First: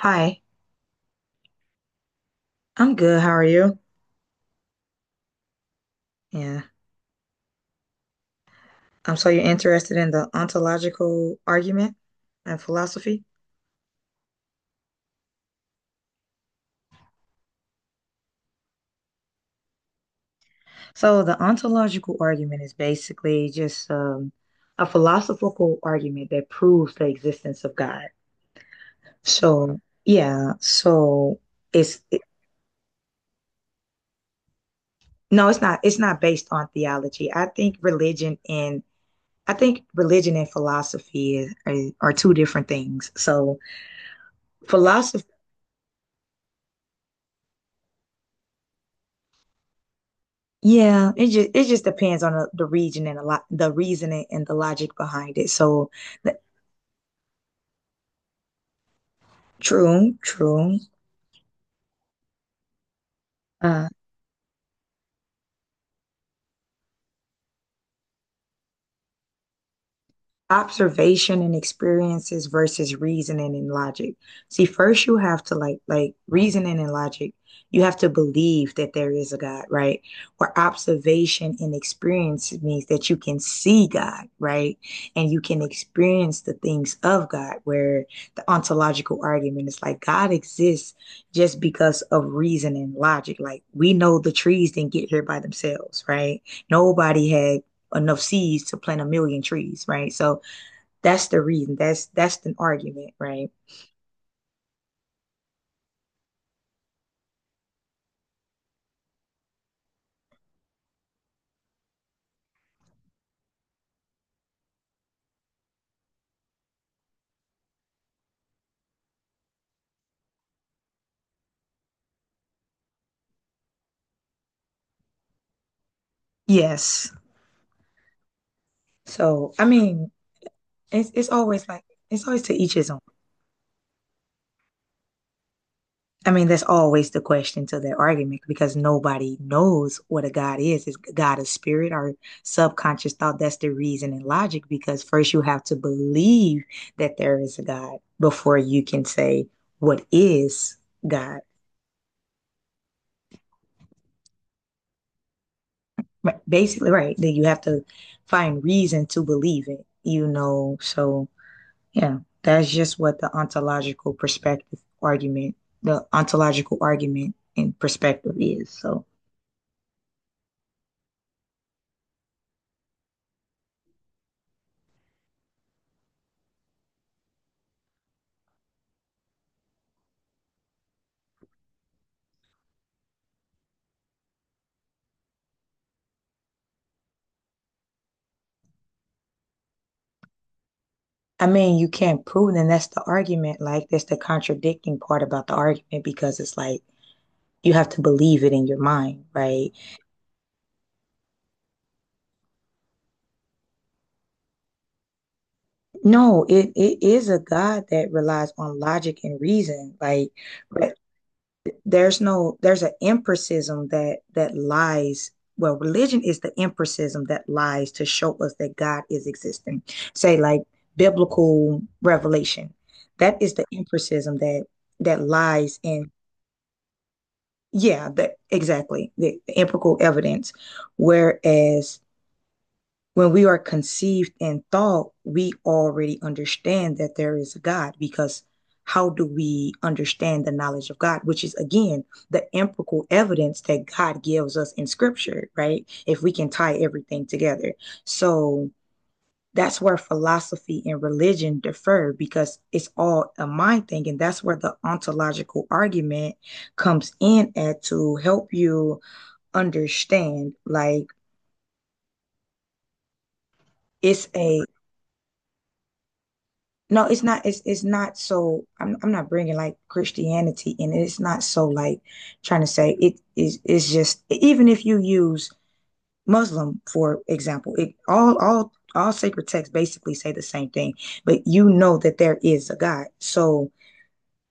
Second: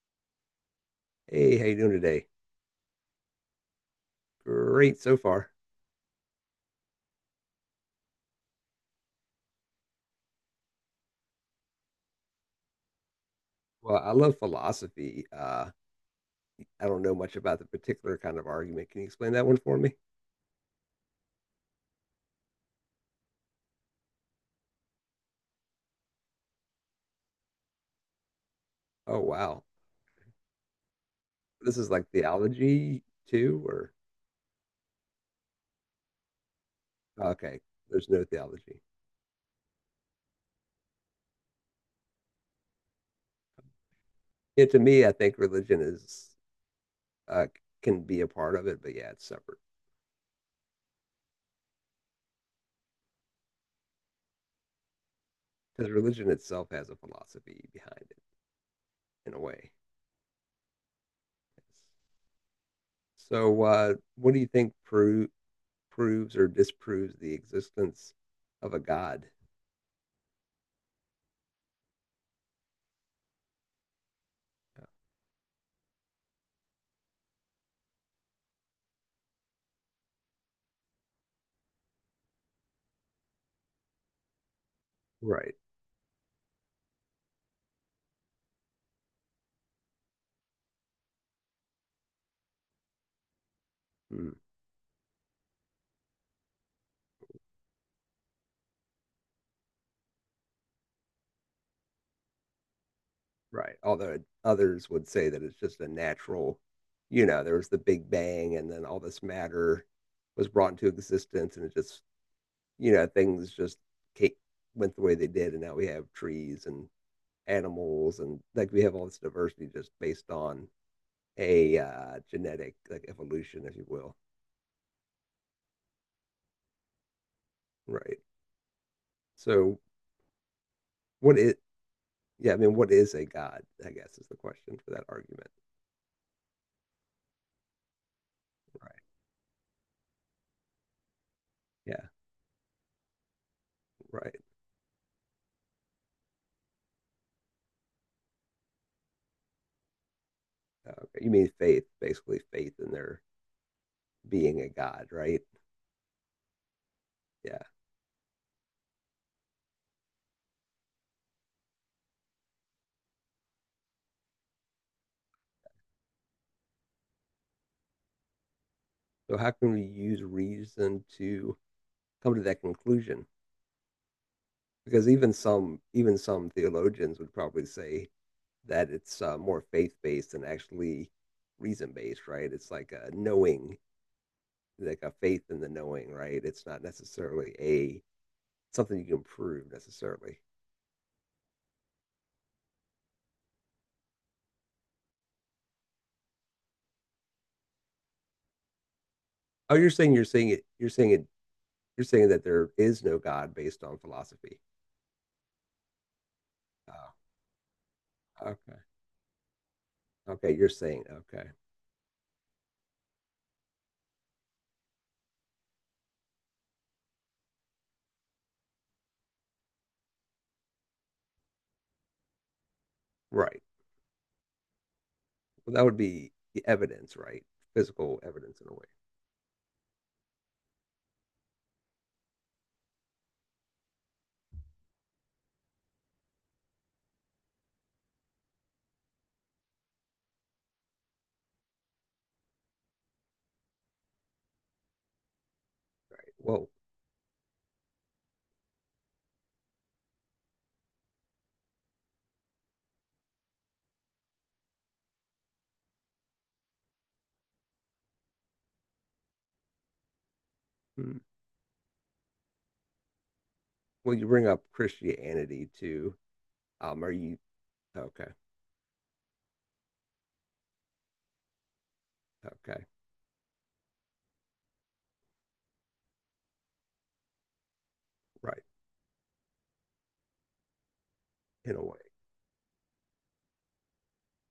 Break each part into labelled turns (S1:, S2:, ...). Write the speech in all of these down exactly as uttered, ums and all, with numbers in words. S1: Hi,
S2: Hey, how you doing today?
S1: I'm good. How are you?
S2: Great so far.
S1: Yeah. Um, so you're interested in the ontological argument and philosophy?
S2: Well, I love philosophy. Uh, I don't know much about the particular kind of argument. Can you explain that one for me?
S1: So the ontological argument is basically just um, a philosophical argument that proves the existence of God.
S2: Oh, wow.
S1: So yeah, so
S2: This is
S1: it's
S2: like
S1: it,
S2: theology too, or
S1: no, it's not. It's not based on theology. I
S2: okay,
S1: think
S2: there's no
S1: religion
S2: theology.
S1: and I think religion and philosophy is, are, are two different things. So
S2: Yeah, to me, I
S1: philosophy.
S2: think religion is uh, can be a part of it, but yeah, it's separate
S1: Yeah, it just it just depends on the, the region and a lot the reasoning and the logic behind it. So,
S2: because religion
S1: the,
S2: itself has a philosophy behind it in a way.
S1: true, true.
S2: So,
S1: Uh,
S2: uh, what do you think pro proves or disproves the existence of a God?
S1: Observation and experiences versus reasoning and logic. See, first you have to like like reasoning and logic. You have to believe that there is a God, right? Where observation and experience means that you can see God, right? And you
S2: Right.
S1: can experience the things of God, where the ontological argument is like God exists just because of reason and logic. Like we know
S2: Hmm.
S1: the trees didn't get here by themselves, right? Nobody had enough seeds to plant a million trees, right? So that's the reason. That's that's an argument, right?
S2: Right. Although others would say that it's just a natural, you know, there was the Big Bang and then all this matter was brought into existence and it just, you know, things just ca- went the way they did. And now we have trees and animals, and like we have all this diversity just based on a uh, genetic like evolution, if you will.
S1: Yes.
S2: Right.
S1: So I
S2: So
S1: mean, it's it's
S2: what is,
S1: always like it's always
S2: yeah,
S1: to
S2: I
S1: each
S2: mean,
S1: his
S2: what
S1: own.
S2: is a god? I guess is the question for that argument.
S1: I mean, that's always the question to that argument because
S2: Right.
S1: nobody knows what a God is. Is God a spirit
S2: Yeah.
S1: or subconscious thought? That's the reason and
S2: Right.
S1: logic because first you have to believe that there is a God before you can say what is
S2: Okay, you
S1: God.
S2: mean faith, basically faith in their being a god, right?
S1: Right. Basically, right? That you have
S2: Yeah.
S1: to find reason to believe it. You know, so yeah, that's just what the ontological perspective argument, the ontological argument and perspective is. So,
S2: So how can we use reason to come to that conclusion? Because even some even some theologians would probably say that it's uh, more faith based than actually reason based, right? It's like a knowing, like a faith in the knowing, right? It's not necessarily a something you can prove necessarily.
S1: I mean, you can't prove, it, and that's the argument. Like, that's the contradicting part about the argument because it's like you have to believe it in your mind, right?
S2: Oh, you're saying you're saying it. You're saying it. You're saying that there is no God based on philosophy.
S1: No, it, it
S2: Oh,
S1: is a God that relies on
S2: okay.
S1: logic and reason. Like,
S2: Okay. You're saying Okay.
S1: there's no there's an empiricism that that lies, well, religion is the empiricism that lies to show us that God is existing, say like biblical revelation. That is
S2: Right.
S1: the empiricism that that
S2: Well,
S1: lies
S2: that would
S1: in,
S2: be the evidence, right?
S1: yeah,
S2: Physical
S1: that
S2: evidence in a way,
S1: exactly the, the empirical evidence, whereas when we are conceived in thought, we already understand that there is a God because how do we understand the knowledge of God, which is again the empirical evidence that God gives us in scripture, right? If we
S2: right?
S1: can
S2: Well,
S1: tie everything together. So that's where philosophy and religion differ because it's all a mind thing. And that's where the ontological argument comes in at to help you understand. Like
S2: hmm. Well, you
S1: it's
S2: bring up
S1: a,
S2: Christianity too. Um,
S1: no,
S2: are
S1: it's
S2: you
S1: not. It's it's not
S2: okay?
S1: so. I'm I'm not bringing like Christianity in it. It's not so like trying to
S2: Okay,
S1: say it is. It's just even if you use Muslim for example, it all
S2: right,
S1: all all sacred texts basically say the same thing. But you
S2: in a
S1: know
S2: way.
S1: that there is a God. So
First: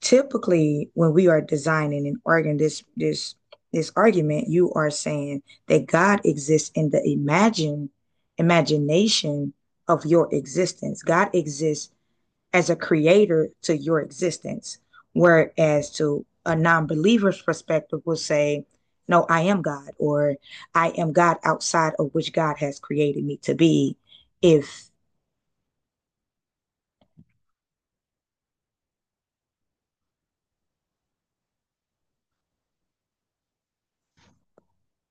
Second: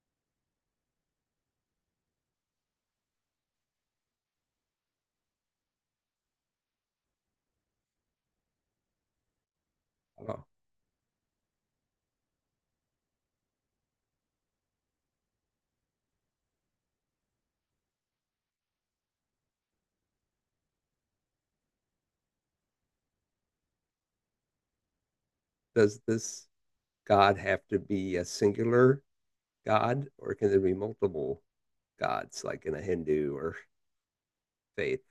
S1: typically, when we are designing and arguing this this this argument, you are saying that God exists in the imagine imagination of your
S2: Oh,
S1: existence. God exists as a creator to your existence. Whereas to a non believer's perspective, will say, no, I am God, or I am God outside of which God has created me to be. If,
S2: does this God have to be a singular God, or can there be multiple gods, like in a Hindu or faith?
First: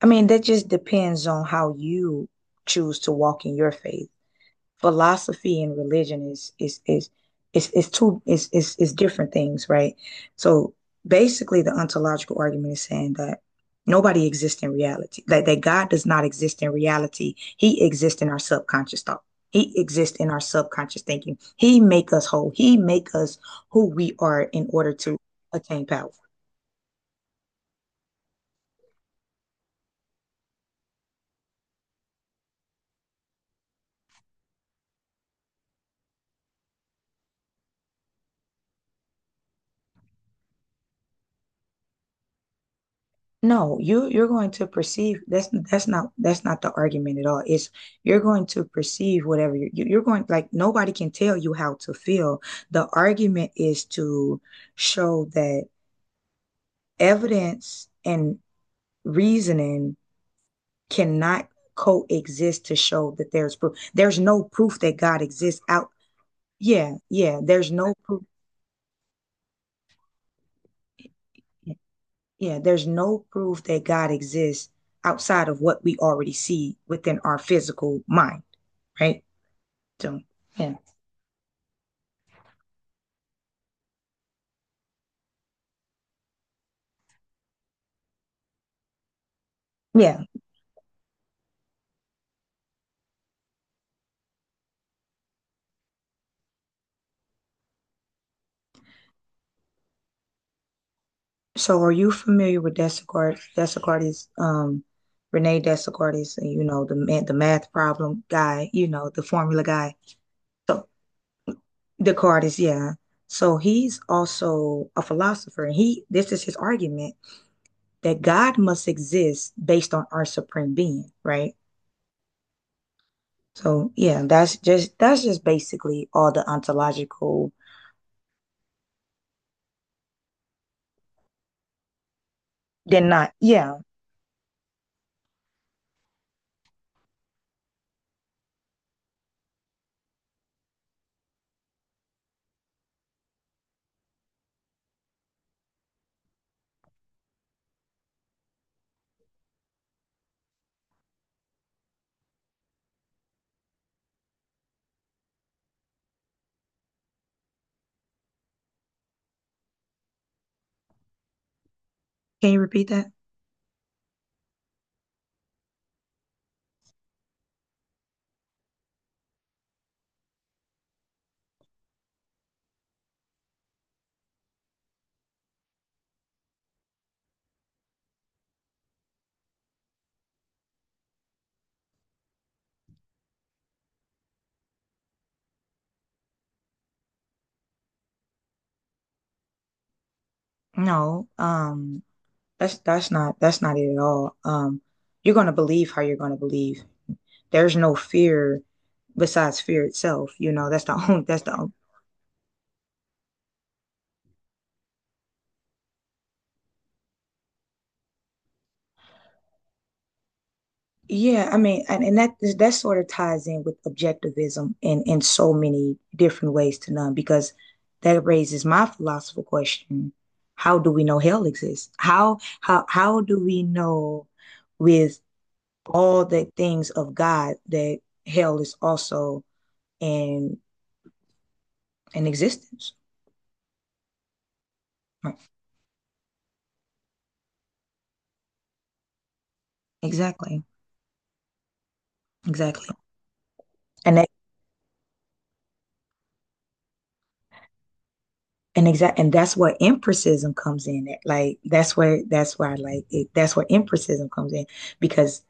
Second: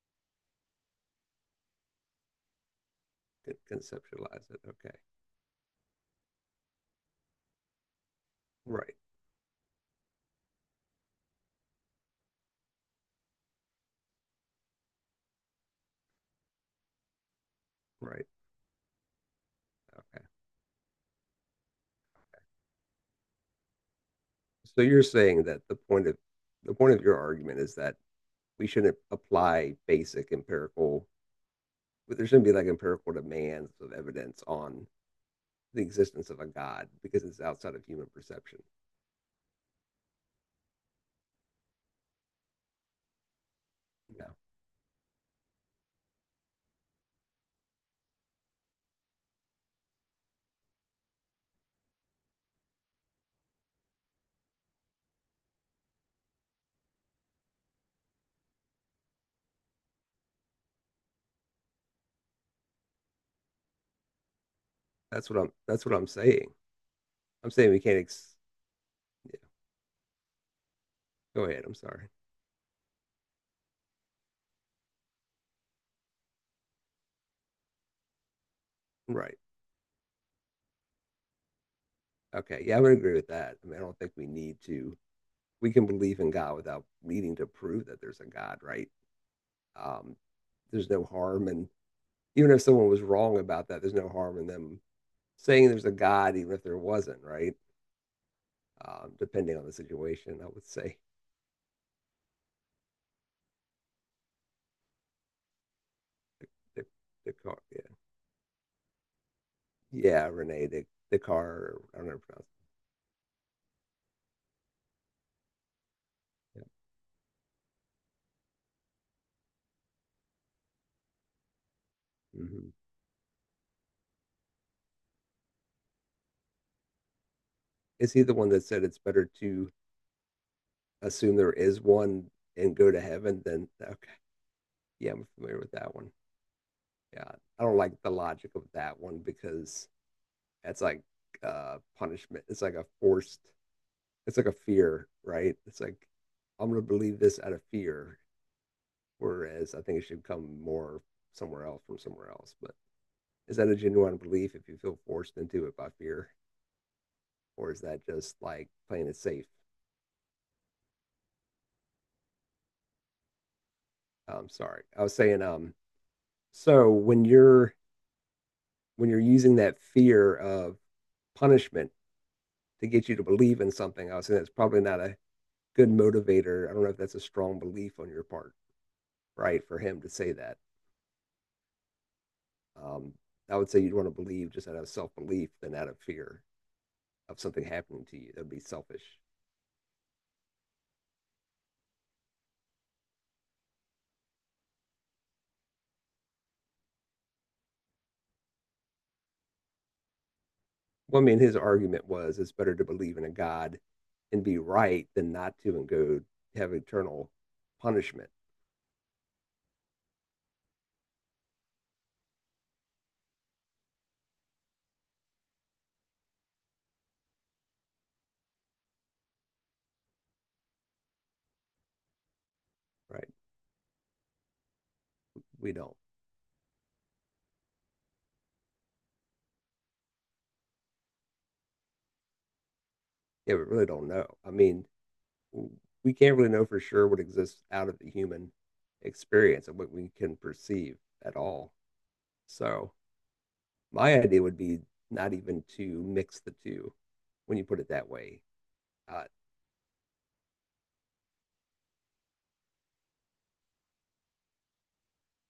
S1: I mean, that just depends on how you choose to walk in your faith.
S2: Conceptualize it. Okay,
S1: Philosophy and religion is is is is is two is is is
S2: right,
S1: different things, right? So basically the ontological argument is saying that nobody exists in reality. That that God does not exist in reality. He exists
S2: right,
S1: in our subconscious thought. He exists
S2: okay.
S1: in our subconscious thinking. He make us whole. He make us who we are in
S2: So
S1: order
S2: you're
S1: to
S2: saying that the
S1: attain
S2: point
S1: power.
S2: of the point of your argument is that we shouldn't apply basic empirical but there shouldn't be like empirical demands of evidence on the existence of a god because it's outside of human perception.
S1: No, you
S2: You
S1: you're
S2: know,
S1: going to perceive that's that's not that's not the argument at all. It's you're going to perceive whatever you you- you're going, like nobody can tell you how to feel. The argument is to show that evidence and reasoning cannot coexist to show that there's proof. There's no proof that God
S2: that's what I'm.
S1: exists
S2: That's
S1: out.
S2: what I'm saying.
S1: Yeah, yeah,
S2: I'm
S1: there's
S2: saying we
S1: no
S2: can't.
S1: proof.
S2: Ex- yeah, go ahead. I'm sorry.
S1: Yeah, there's no proof that God exists outside of what we already see within our physical mind, right?
S2: Right.
S1: So, yeah,
S2: Okay. Yeah, I would agree with that. I mean, I don't think we need to. We can believe in God without needing to prove that there's a God, right? Um,
S1: yeah.
S2: there's no harm, and even if someone was wrong about that, there's no harm in them saying there's a God, even if there wasn't, right? Um, depending on the situation, I would say.
S1: So, are you familiar with Descartes? Descartes, um, Rene Descartes,
S2: The,
S1: you know,
S2: the,
S1: the ma- the
S2: the,
S1: math
S2: yeah.
S1: problem guy, you know, the formula guy.
S2: Yeah, Rene, the
S1: So,
S2: the car. I don't know how to pronounce.
S1: Descartes, yeah. So he's also a philosopher, and he this is his
S2: It.
S1: argument that God must exist based on our supreme being, right?
S2: Yeah. Hmm.
S1: So, yeah, that's just that's just basically all the ontological.
S2: Is he the one that said it's better to assume there is one and go to
S1: Then not,
S2: heaven than
S1: yeah.
S2: okay? Yeah, I'm familiar with that one. Yeah, I don't like the logic of that one because that's like uh punishment. It's like a forced. It's like a fear, right? It's like I'm going to believe this out of fear, whereas I think it should come more somewhere else from somewhere else. But is that a genuine belief if you feel forced into it by fear? Or is that just like playing it safe?
S1: Can you repeat that?
S2: I'm sorry. I was saying, um, so when you're when you're using that fear of punishment to get you to believe in something, I was saying that's probably not a good motivator. I don't know if that's a strong belief on your part, right? For him to say that, um, I would say you'd want to believe just out of self belief than out of fear of something happening to you. That'd be selfish.
S1: No. Um. That's that's not that's not it at all. Um, you're gonna believe how you're gonna believe. There's no fear besides fear itself. You know, that's the only
S2: Well, I mean,
S1: that's
S2: his
S1: the only,
S2: argument was it's better to believe in a God and be right than not to and go have eternal punishment,
S1: yeah. I mean, and, and that that sort of ties in with objectivism in in so many different ways to none because that raises my philosophical question: how do we know hell exists? How how how
S2: right?
S1: do we know with
S2: We don't.
S1: all the things of God that hell is also in in existence?
S2: Yeah, we really don't know. I mean, we can't really know for sure what exists out of the human experience and what we can
S1: Exactly.
S2: perceive at all.
S1: Exactly.
S2: So
S1: And
S2: my
S1: that
S2: idea would be not even to mix the two when you put it that way.
S1: and exact
S2: Uh,
S1: and that's where empiricism comes in. Like that's where that's where I like it. That's where empiricism comes in because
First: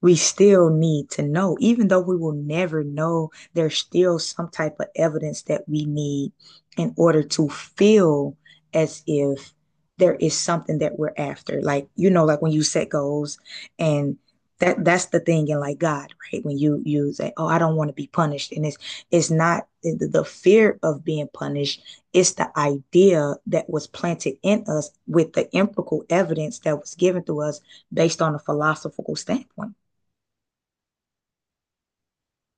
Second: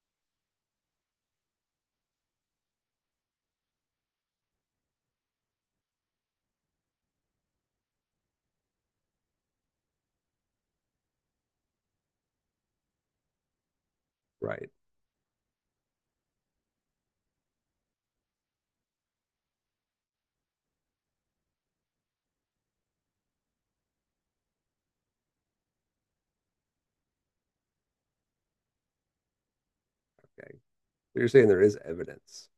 S1: we still need to know, even though we will never know, there's still some type of evidence that we need in order to feel as if there is something that we're after. Like, you know, like when you set goals and
S2: right.
S1: that that's the thing in like God, right? When you you say, oh, I don't want to be punished. And it's it's not the the fear of being punished, it's the idea that was planted in us with the empirical evidence that was given to us based on a philosophical standpoint.
S2: Okay. So you're saying there is evidence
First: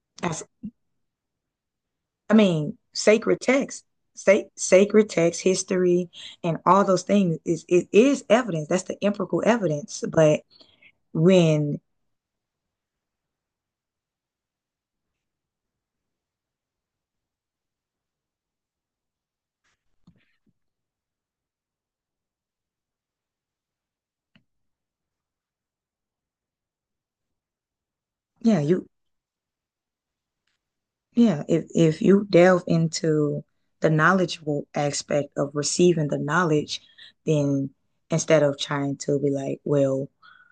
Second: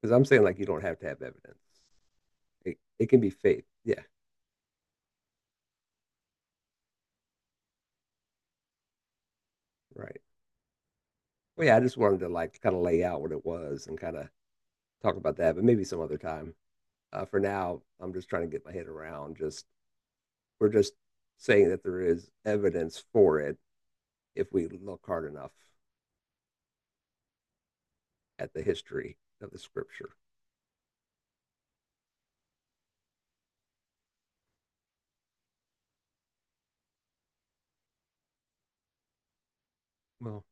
S2: because I'm saying
S1: That's,
S2: like you don't have to have evidence.
S1: I mean,
S2: It it can be
S1: sacred
S2: faith.
S1: text,
S2: Yeah.
S1: sa- sacred text, history, and all those things is it is evidence. That's the empirical evidence.
S2: Right.
S1: But
S2: Well, yeah.
S1: when
S2: I just wanted to like kind of lay out what it was and kind of talk about that, but maybe some other time. Uh, for now, I'm just trying to get my head around just we're just saying that there is evidence for it if we look hard enough at
S1: yeah,
S2: the
S1: you
S2: history of the scripture.
S1: yeah, if if you delve into the knowledgeable aspect of receiving the knowledge, then instead of trying to be like, well,
S2: Well,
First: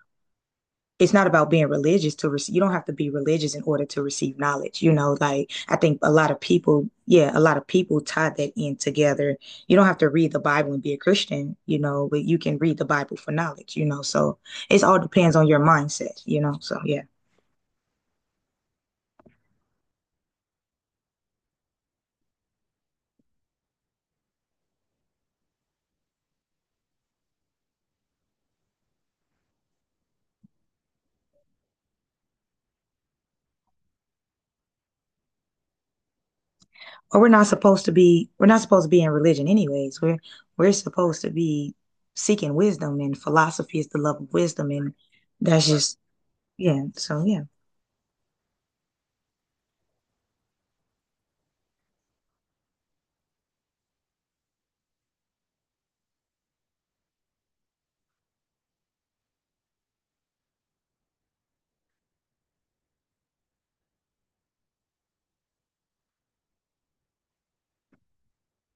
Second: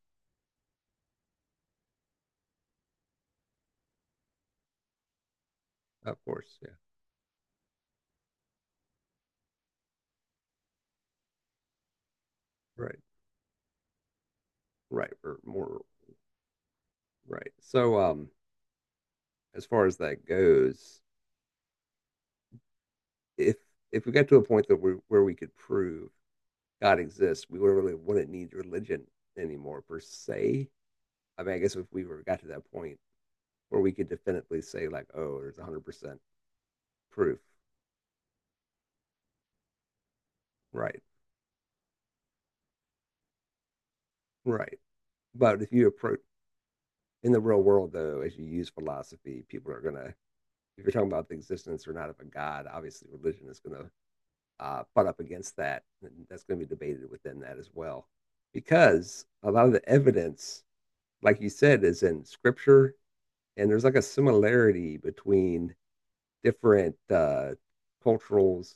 S1: it's not about being religious to receive, you don't have to be religious in order to receive knowledge, you know, like I think a
S2: of
S1: lot of
S2: course, yeah.
S1: people, yeah, a lot of people tie that in together. You don't have to read the Bible and be a Christian, you know, but you can read the
S2: Right.
S1: Bible for knowledge, you know, so it all
S2: Right.
S1: depends
S2: Or
S1: on your
S2: more
S1: mindset, you know, so yeah,
S2: right. So um as far as that goes, if if we got to a point that we where we could prove God exists, we would really wouldn't need religion anymore per se. I mean, I guess if we were got to that point where we could definitely say like, oh, there's a hundred percent
S1: or we're
S2: proof,
S1: not supposed to be, we're not supposed to be in religion anyways, we're we're
S2: right,
S1: supposed to be seeking wisdom, and philosophy is the love of wisdom,
S2: right.
S1: and
S2: But
S1: that's
S2: if you
S1: just
S2: approach
S1: yeah so
S2: in the
S1: yeah.
S2: real world, though, as you use philosophy, people are gonna. If you're talking about the existence or not of a god, obviously religion is gonna uh, butt up against that, and that's gonna be debated within that as well, because a lot of the evidence, like you said, is in scripture, and there's like a similarity between different uh, culturals,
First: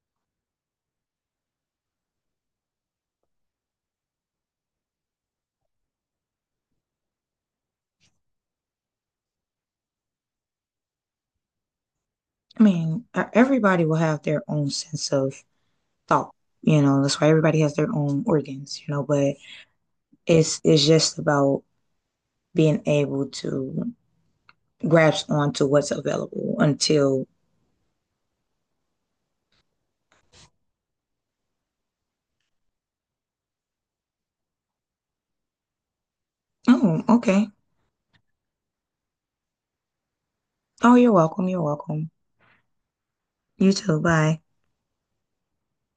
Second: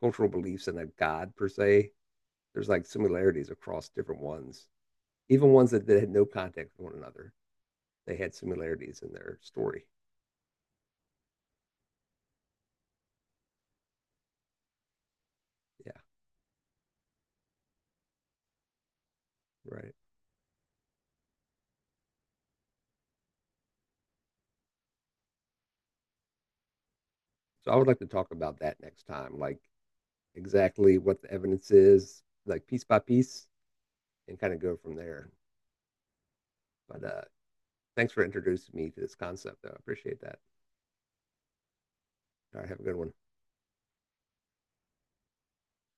S2: cultural beliefs, and a god per se. There's like similarities across different ones, even ones that, that had no contact with one another. They had similarities in their story.
S1: I mean, e-, everybody will have their own sense of
S2: Yeah.
S1: thought. You know, that's why everybody has their own organs, you know, but
S2: Right.
S1: it's it's just about being able to grasp onto what's available until,
S2: So I would like to talk about that next time, like exactly what the evidence is, like piece by piece, and kind of go from there.
S1: oh,
S2: But uh,
S1: okay.
S2: thanks for introducing me to this concept, though. I appreciate that.
S1: Oh, you're welcome. You're welcome.
S2: All right. Have a good one.
S1: You too. Bye.